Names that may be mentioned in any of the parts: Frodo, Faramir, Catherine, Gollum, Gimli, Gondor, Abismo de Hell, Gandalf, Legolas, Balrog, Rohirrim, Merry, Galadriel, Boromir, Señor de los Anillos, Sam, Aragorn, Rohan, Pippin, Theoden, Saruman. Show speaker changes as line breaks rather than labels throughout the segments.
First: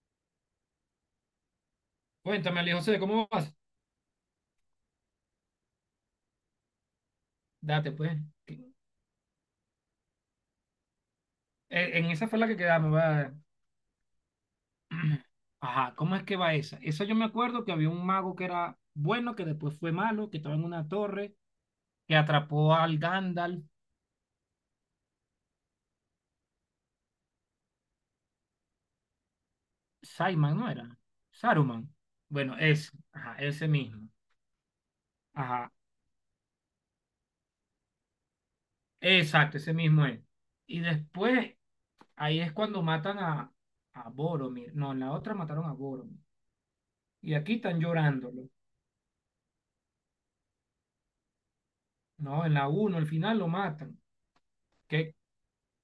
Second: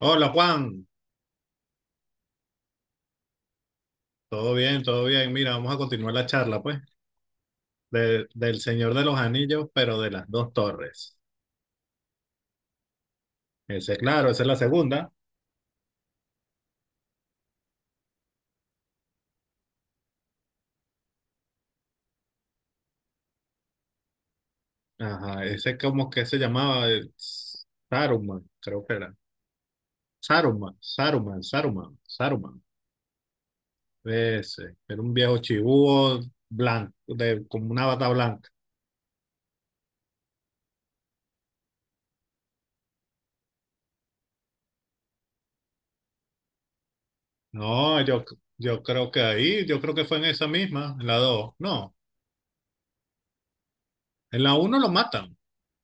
Hola Juan,
Cuéntame, Ali José, ¿cómo vas?
todo bien, todo bien. Mira, vamos a continuar la charla, pues,
Date, pues.
del
Que-
Señor de los Anillos, pero de las dos torres.
En esa fue la que quedamos, va.
Ese, claro, esa es la segunda.
Ajá, ¿cómo es que va esa? Esa yo me acuerdo que había un mago que era bueno, que después fue malo, que estaba en una torre, que atrapó al Gandalf.
Ajá, ese como que se llamaba Saruman, creo que era.
Saiman, ¿no
Saruman,
era?
Saruman,
Saruman.
Saruman,
Bueno,
Saruman.
ese, ajá, ese mismo.
Ese, era un viejo
Ajá,
chibúo blanco, de, como una bata blanca.
exacto, ese mismo es. Y después, ahí es cuando matan a Boromir. No, en la otra mataron a Boromir. Y aquí
No,
están
yo,
llorándolo.
yo creo que ahí, yo creo que fue en esa misma, en la dos. No,
No, en la uno, al final lo matan.
en la uno lo
¿Qué,
matan.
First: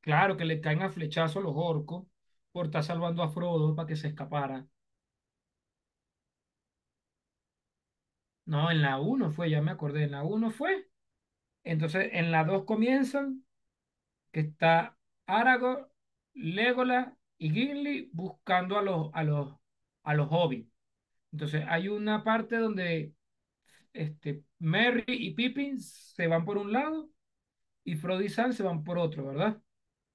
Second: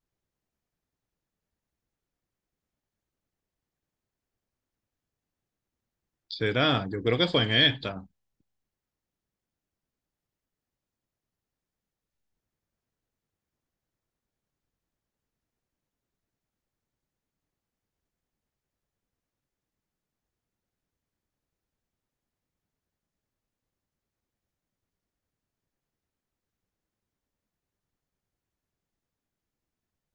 Claro que le caen a flechazo los orcos por estar salvando a Frodo para que se escapara.
Será, yo creo que fue en esta.
No, en la uno fue, ya me acordé, en la uno fue. Entonces, en la 2 comienzan que está Aragorn, Legolas y Gimli buscando a los hobbits. Entonces, hay una parte donde Merry y Pippin se van por un lado y Frodo y Sam se van por otro, ¿verdad?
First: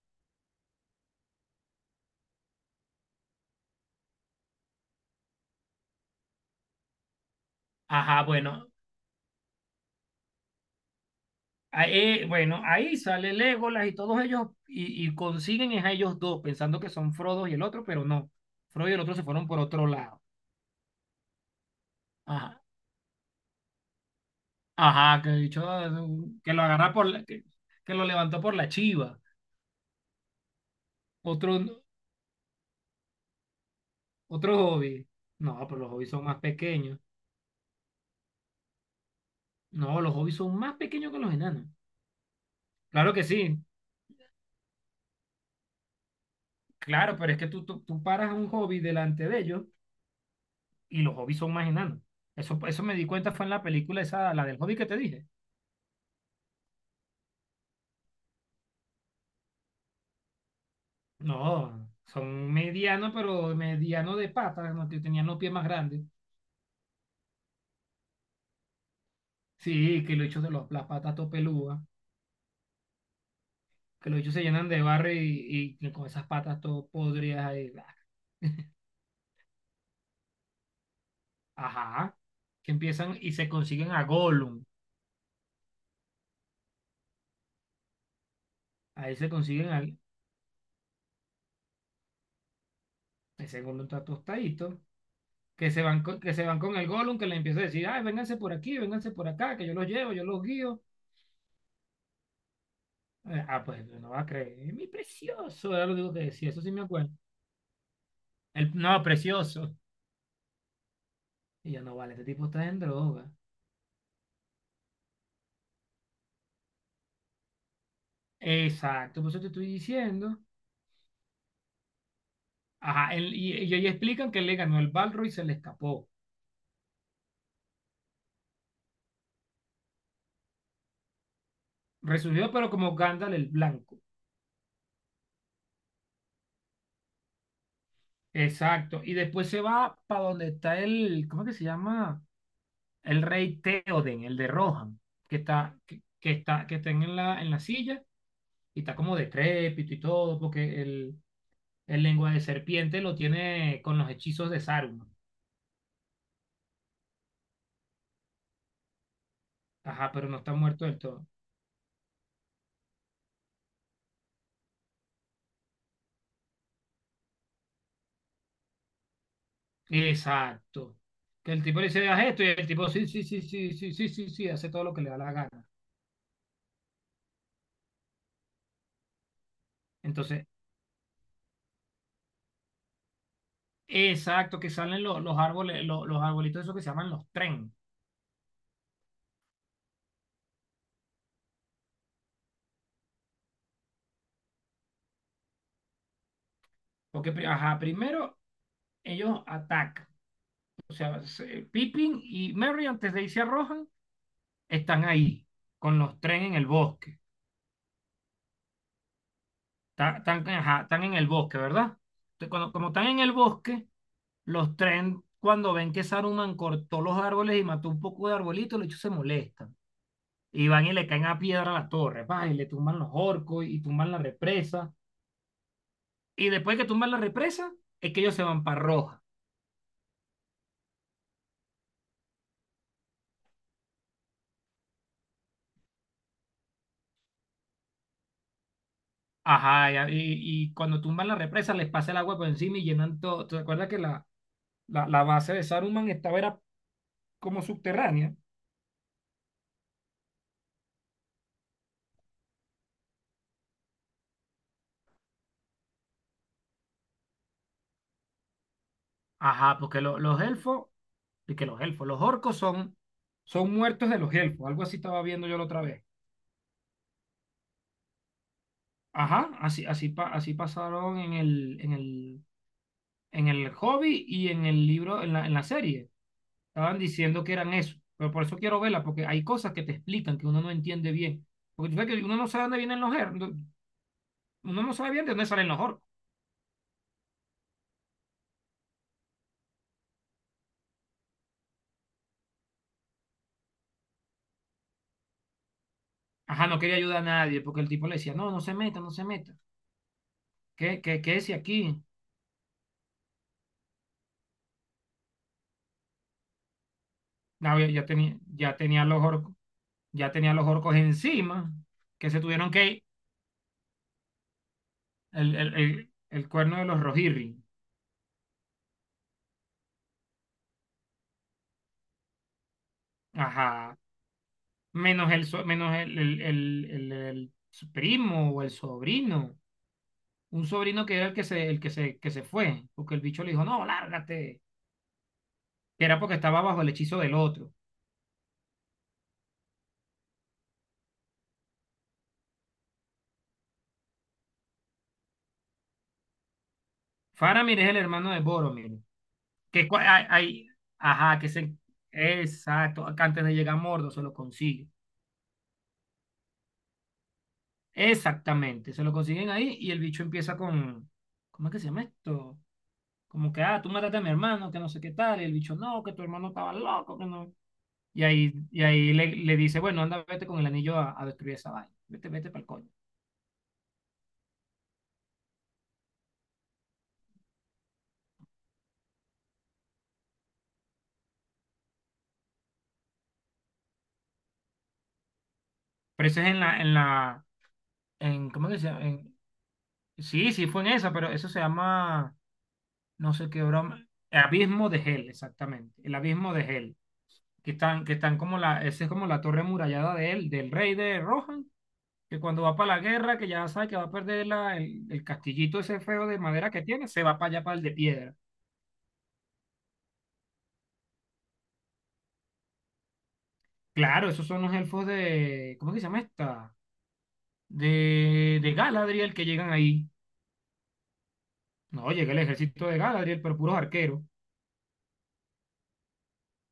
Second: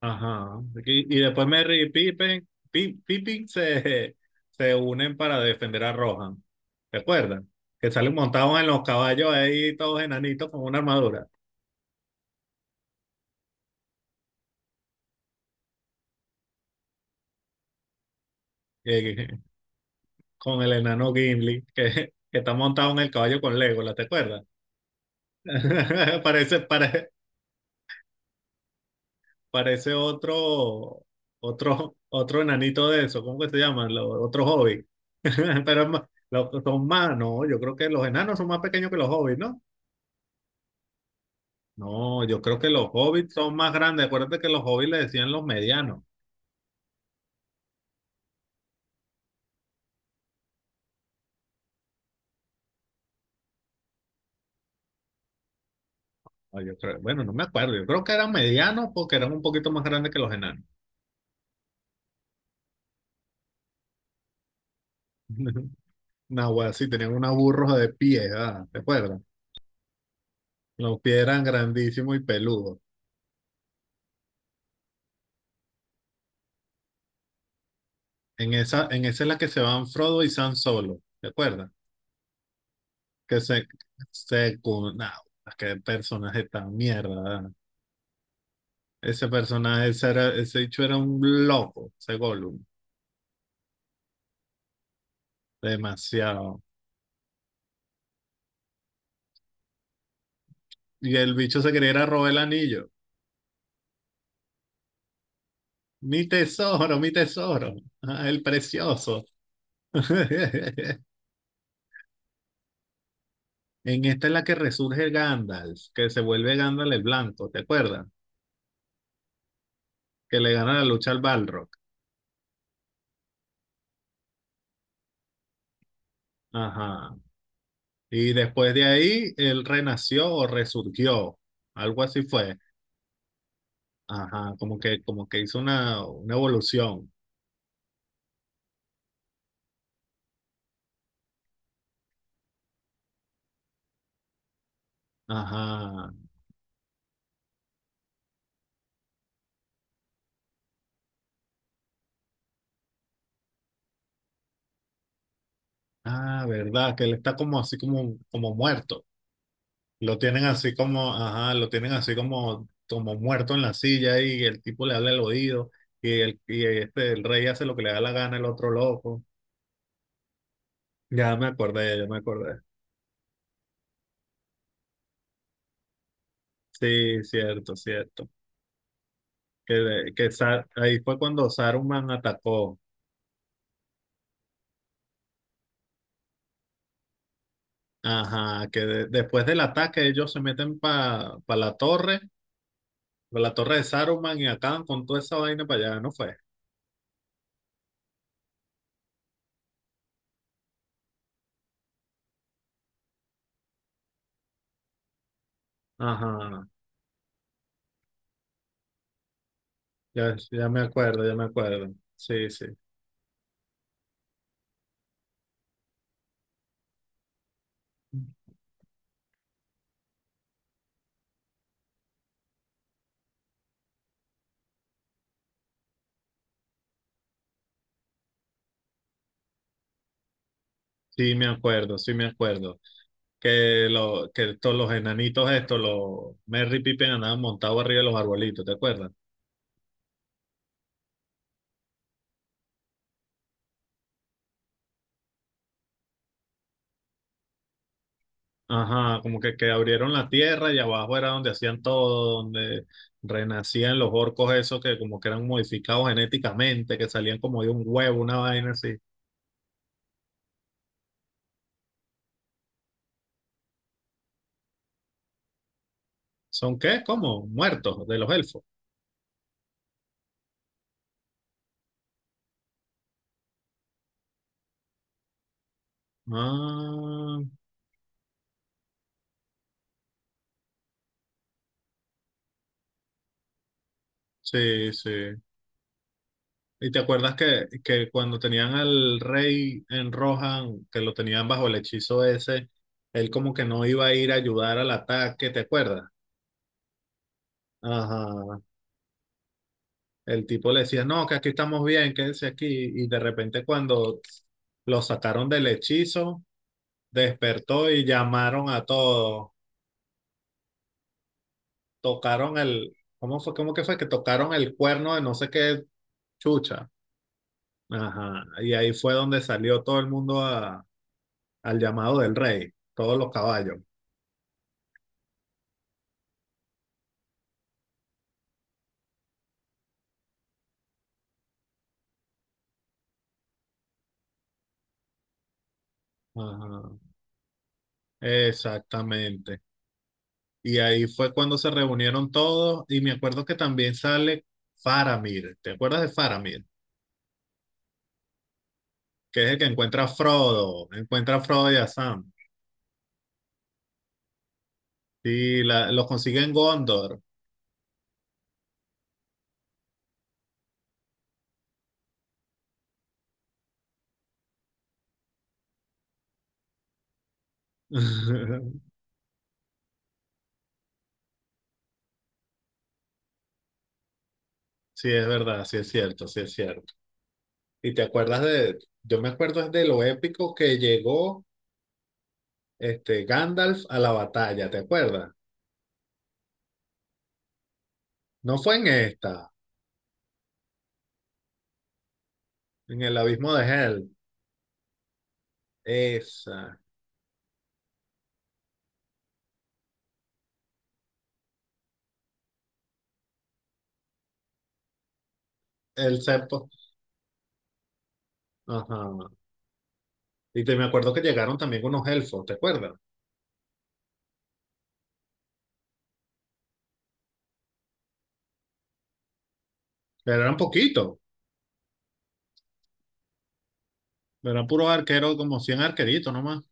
Ajá. Y después Merry y Pippin, Pippin se, se unen para defender a Rohan. ¿Recuerdan? Que salen
Ajá,
montados en
bueno,
los caballos ahí, todos enanitos con una armadura.
ahí, bueno, ahí sale Legolas y todos ellos y consiguen es a ellos dos, pensando que son Frodo y el otro, pero no. Frodo y el otro se
Eh,
fueron por otro lado.
con el enano Gimli, que está
Ajá,
montado en el caballo con Legolas, ¿te acuerdas?
ajá, que el bicho, que
Parece,
lo agarra por
pare-
la, que, que lo levantó por la chiva.
parece otro,
Otro,
otro, otro enanito de eso. ¿Cómo que se llaman? Los, otro
otro
hobbit.
hobbit. No, pero
Pero
los hobbits son más
son
pequeños.
más, ¿no? Yo creo que los enanos son más pequeños que los hobbits, ¿no?
No, los hobbits son más pequeños que los enanos.
No, yo creo que los
Claro que
hobbits son
sí,
más grandes. Acuérdate que los hobbits le decían los medianos.
claro, pero es que tú paras a un hobbit delante de ellos y los hobbits son más enanos. Eso me di cuenta fue en la película esa, la del hobbit que te dije.
Bueno, no me acuerdo. Yo creo que eran medianos porque eran un poquito más grandes que los enanos.
No, son medianos, pero mediano de patas, ¿no? Que tenían los pies más grandes.
Una wea así, tenían una burros de pies, ah, ¿te acuerdas?
Sí, que los hechos las
Los
patas
pies
todo
eran
pelúas,
grandísimos y peludos.
que los hechos se llenan de barro y con esas patas todo podridas ahí. Bla.
En esa es la que se van Frodo y Sam solo. ¿Te acuerdas?
Ajá, que empiezan y
Que
se
se,
consiguen a
se,
Gollum.
cu- nah, qué personaje tan mierda. Ah.
Ahí
Ese
se consiguen
personaje,
al.
ese, era, ese bicho era un loco, ese Gollum.
Ese Gollum está tostadito. Que se van
Demasiado.
con el Gollum, que le empieza a decir, ay, vénganse por aquí, vénganse por acá, que yo los llevo, yo los guío.
Y el bicho se quería ir a robar el anillo.
Ah, pues no va a creer, mi precioso, era lo digo que decía, eso sí me acuerdo.
Mi tesoro, ah, el
El, no,
precioso.
precioso. Y yo, no, vale, este tipo está en droga.
En esta es la que resurge Gandalf, que se vuelve Gandalf el blanco, ¿te acuerdas?
Exacto, por eso te estoy diciendo.
Que le gana la lucha al Balrog.
Ajá, y ahí explican que él le ganó el Balrog y se le escapó.
Ajá. Y después de ahí, él renació o resurgió, algo así
Resurgió,
fue.
pero como Gandalf el Blanco.
Ajá, como que hizo una evolución.
Exacto, y después se va para donde está el, ¿cómo que se llama? El rey Theoden, el de Rohan,
Ajá.
que está en la silla y está como decrépito y todo, porque el lengua de serpiente lo tiene con los hechizos de Saruman.
Ah, verdad, que él está como así como, como muerto.
Ajá,
Lo
pero no
tienen
está
así
muerto del
como,
todo.
ajá, lo tienen así como, como muerto en la silla y el tipo le habla al oído y el rey hace lo que le da la gana el otro loco.
Exacto.
Ya me
Que el tipo le
acordé, ya
dice,
me
haz esto, y
acordé.
el tipo, sí, sí, sí, sí, sí, sí, sí, sí, hace todo lo que le da la gana.
Sí, cierto, cierto. Que, de- que
Entonces,
Sa- ahí fue cuando Saruman atacó.
exacto, que salen los árboles, los arbolitos esos que se llaman los tren.
Ajá, después del ataque ellos se meten para la torre, pa la torre de Saruman y acaban con toda esa vaina para allá, ¿no fue?
Porque, ajá, primero ellos atacan. O sea, Pippin y Merry, antes de irse a Rohan, están ahí, con los tren en el
Ajá,
bosque.
ya,
Están,
ya me
ajá, están en
acuerdo,
el
ya me
bosque,
acuerdo.
¿verdad?
Sí,
Entonces,
sí.
cuando, como están en el bosque, los tren, cuando ven que Saruman cortó los árboles y mató un poco de arbolitos, los hechos se molestan. Y van y le caen a piedra a la torre, van y le tumban los orcos y tumban la represa. Y después que tumban la represa, es que ellos se van para Roja.
Sí, me acuerdo, sí me acuerdo. Que, lo, que todos los enanitos estos, los Merry Pippin andaban montados arriba de los arbolitos, ¿te acuerdas?
Ajá, y cuando tumban la represa les pasa el agua por encima y llenan todo. ¿Te acuerdas que la base de Saruman estaba era como subterránea?
Ajá, como que abrieron la tierra y abajo era donde hacían todo, donde renacían los orcos esos que como que eran modificados genéticamente, que salían como de un huevo, una vaina así.
Ajá, porque los elfos, y que los elfos, los orcos son muertos de los elfos, algo así estaba viendo yo la otra vez.
¿Son qué? ¿Cómo? Muertos de los elfos.
Ajá, así, así, así pasaron en el Hobbit y en el libro, en la serie. Estaban
Ah,
diciendo que eran eso, pero por eso quiero verla, porque hay cosas que te explican que uno no entiende bien. Porque tú sabes que uno no sabe dónde vienen los orcos. Uno
sí,
no
sí.
sabe bien de dónde salen los orcos.
¿Y te acuerdas que cuando tenían al rey en Rohan, que lo tenían bajo el hechizo ese, él como que no iba a ir a ayudar al ataque, te acuerdas?
Ajá, no quería ayudar a nadie, porque el tipo le decía, no,
Ajá.
no se meta, no se meta.
El tipo le
¿Qué,
decía,
qué,
no, que
qué
aquí
es
estamos
aquí?
bien, quédese aquí. Y de repente cuando lo sacaron del hechizo,
No,
despertó y
ya, tenía,
llamaron a todos.
ya tenía los orcos encima, que se
Tocaron
tuvieron que
el,
ir.
¿cómo fue? ¿Cómo que fue? Que tocaron el cuerno de no sé qué
El cuerno de
chucha.
los Rohirrim.
Ajá. Y ahí fue donde salió todo el mundo al llamado del rey, todos los caballos.
Ajá. Menos el el primo o el sobrino. Un sobrino que era que se fue, porque el bicho le dijo, no, lárgate, que era porque estaba bajo el
Ajá,
hechizo del otro.
exactamente. Y ahí fue cuando se reunieron todos y me acuerdo que también sale Faramir. ¿Te acuerdas de Faramir?
Faramir es el hermano de Boromir,
Que es el que
que cua- hay-
Encuentra
ajá,
a Frodo y a Sam.
exacto, que antes de llegar a Mordo se lo consigue.
Y la, los consigue en Gondor.
Exactamente, se lo consiguen ahí y el bicho empieza con, ¿cómo es que se llama esto? Como que, ah, tú mataste a mi hermano, que no sé qué tal, y el bicho, no, que tu hermano estaba loco, que no. Y ahí, y ahí le dice, bueno, anda, vete con el anillo a destruir esa vaina, vete, vete para el coño.
Sí, es verdad, sí es cierto, sí es cierto. Y te acuerdas de, yo me acuerdo es de lo épico que llegó este Gandalf a la batalla, ¿te acuerdas?
Pero eso es en,
No
¿cómo
fue
que
en
se llama?
esta,
Sí, sí fue en esa, pero eso se llama,
en el
no sé
abismo
qué
de
broma,
Hell.
Abismo de Hell, exactamente, el Abismo de
Esa,
Hell, que están como la, esa es como la torre murallada de él, del rey de Rohan, que cuando va para la guerra, que ya sabe que va a perder el castillito ese
el
feo de
cepo.
madera que tiene, se va para allá, para el de piedra.
Ajá. Me acuerdo que llegaron también con unos elfos, ¿te acuerdas?
Claro, esos son los elfos de, ¿cómo que se llama esta? De Galadriel que llegan ahí.
Pero eran poquitos,
No, llega el ejército de Galadriel, pero puros arqueros.
eran puros arqueros, como 100 arqueritos nomás.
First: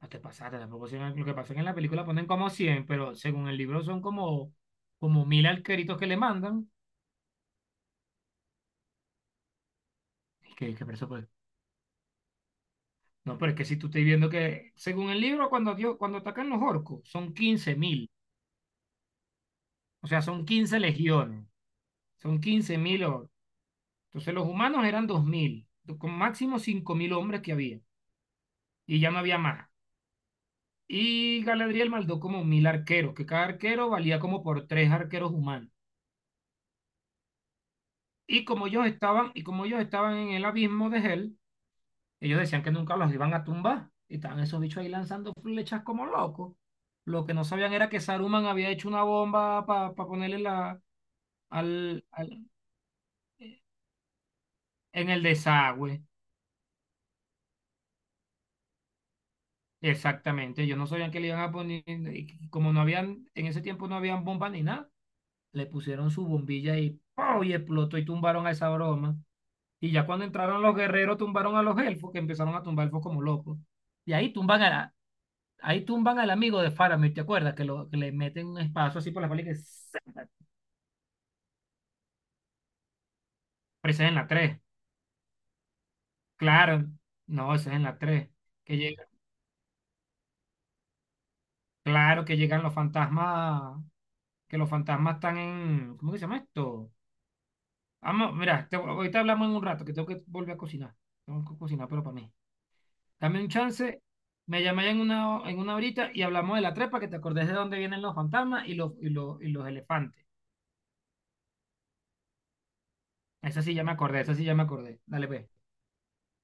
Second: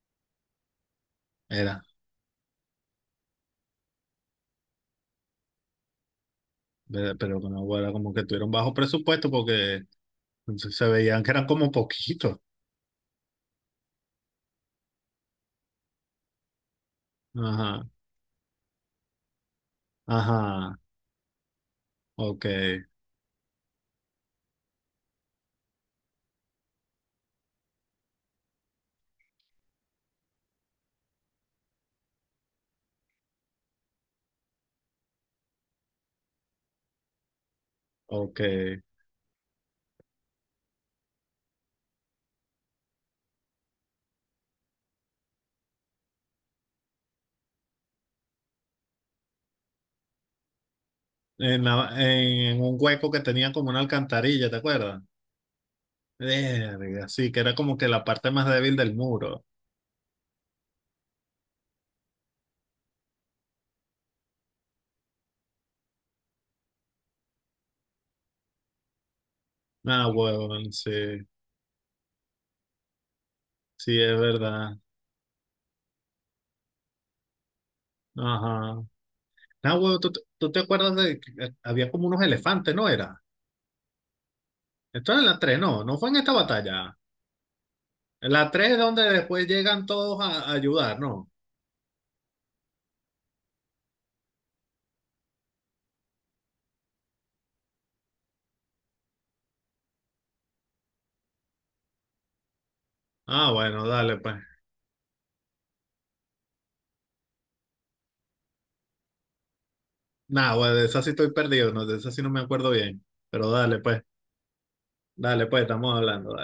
No te pasaste, tampoco son- lo que pasa es que en la
Era,
película ponen como 100, pero según el libro son como 1000 alqueritos que le mandan.
pero no, era como que tuvieron bajo presupuesto porque
Es que
se
por eso,
veían
pues,
que eran como poquitos.
no, pero es que si tú estás viendo que, según el libro, cuando, Dios, cuando atacan los orcos, son quince
Ajá,
mil, o sea, son
ajá,
15 legiones, son
ok,
15.000 orcos. Entonces los humanos eran 2000, con máximo 5000 hombres que había, y ya no había más. Y Galadriel mandó como 1000 arqueros, que cada arquero valía como por tres arqueros humanos.
ok.
Y como ellos estaban en el abismo de Hel. Ellos decían que nunca los iban a tumbar y estaban esos bichos ahí lanzando flechas como locos. Lo que no sabían era que Saruman había hecho una bomba para ponerle la,
En,
al, al-
en un hueco que tenía como una alcantarilla, ¿te acuerdas?
en el desagüe.
Verga, sí, que era como que la parte más débil del muro.
Exactamente, ellos no sabían que le iban a poner, y como no habían, en ese tiempo no habían bombas ni nada, le pusieron su bombilla y ¡pau! Y explotó y tumbaron a esa broma. Y ya
Ah,
cuando entraron
huevón,
los guerreros,
sí,
tumbaron a los elfos, que empezaron a tumbar elfos como locos.
sí,
Y
es
ahí tumban
verdad.
a, Ahí tumban al amigo de Faramir, ¿te acuerdas? Que le meten un
Ajá.
espacio así por la espalda y que...
Ah, huevón,
¡zas!
¿tú te acuerdas de que había como unos elefantes, ¿no era?
Pero ese es en la 3.
Esto es en la 3 no, no fue en esta
Claro.
batalla.
No, ese es en la 3.
En la 3
Que
es donde
llega,
después llegan todos a ayudar, ¿no?
claro que llegan los fantasmas... Que los fantasmas están en... ¿Cómo que se llama esto? Vamos, mira, ahorita hablamos en un rato, que tengo que volver a cocinar. Tengo que cocinar, pero para mí. Dame un
Ah, bueno,
chance,
dale pues.
me llamé en una horita y hablamos de la trepa, que te acordés de dónde vienen los fantasmas y los elefantes.
Nada, pues de esa sí estoy perdido, no, de esa sí no me acuerdo bien. Pero
Esa sí ya me acordé, esa sí ya me acordé. Dale,
dale pues,
pues.
estamos hablando.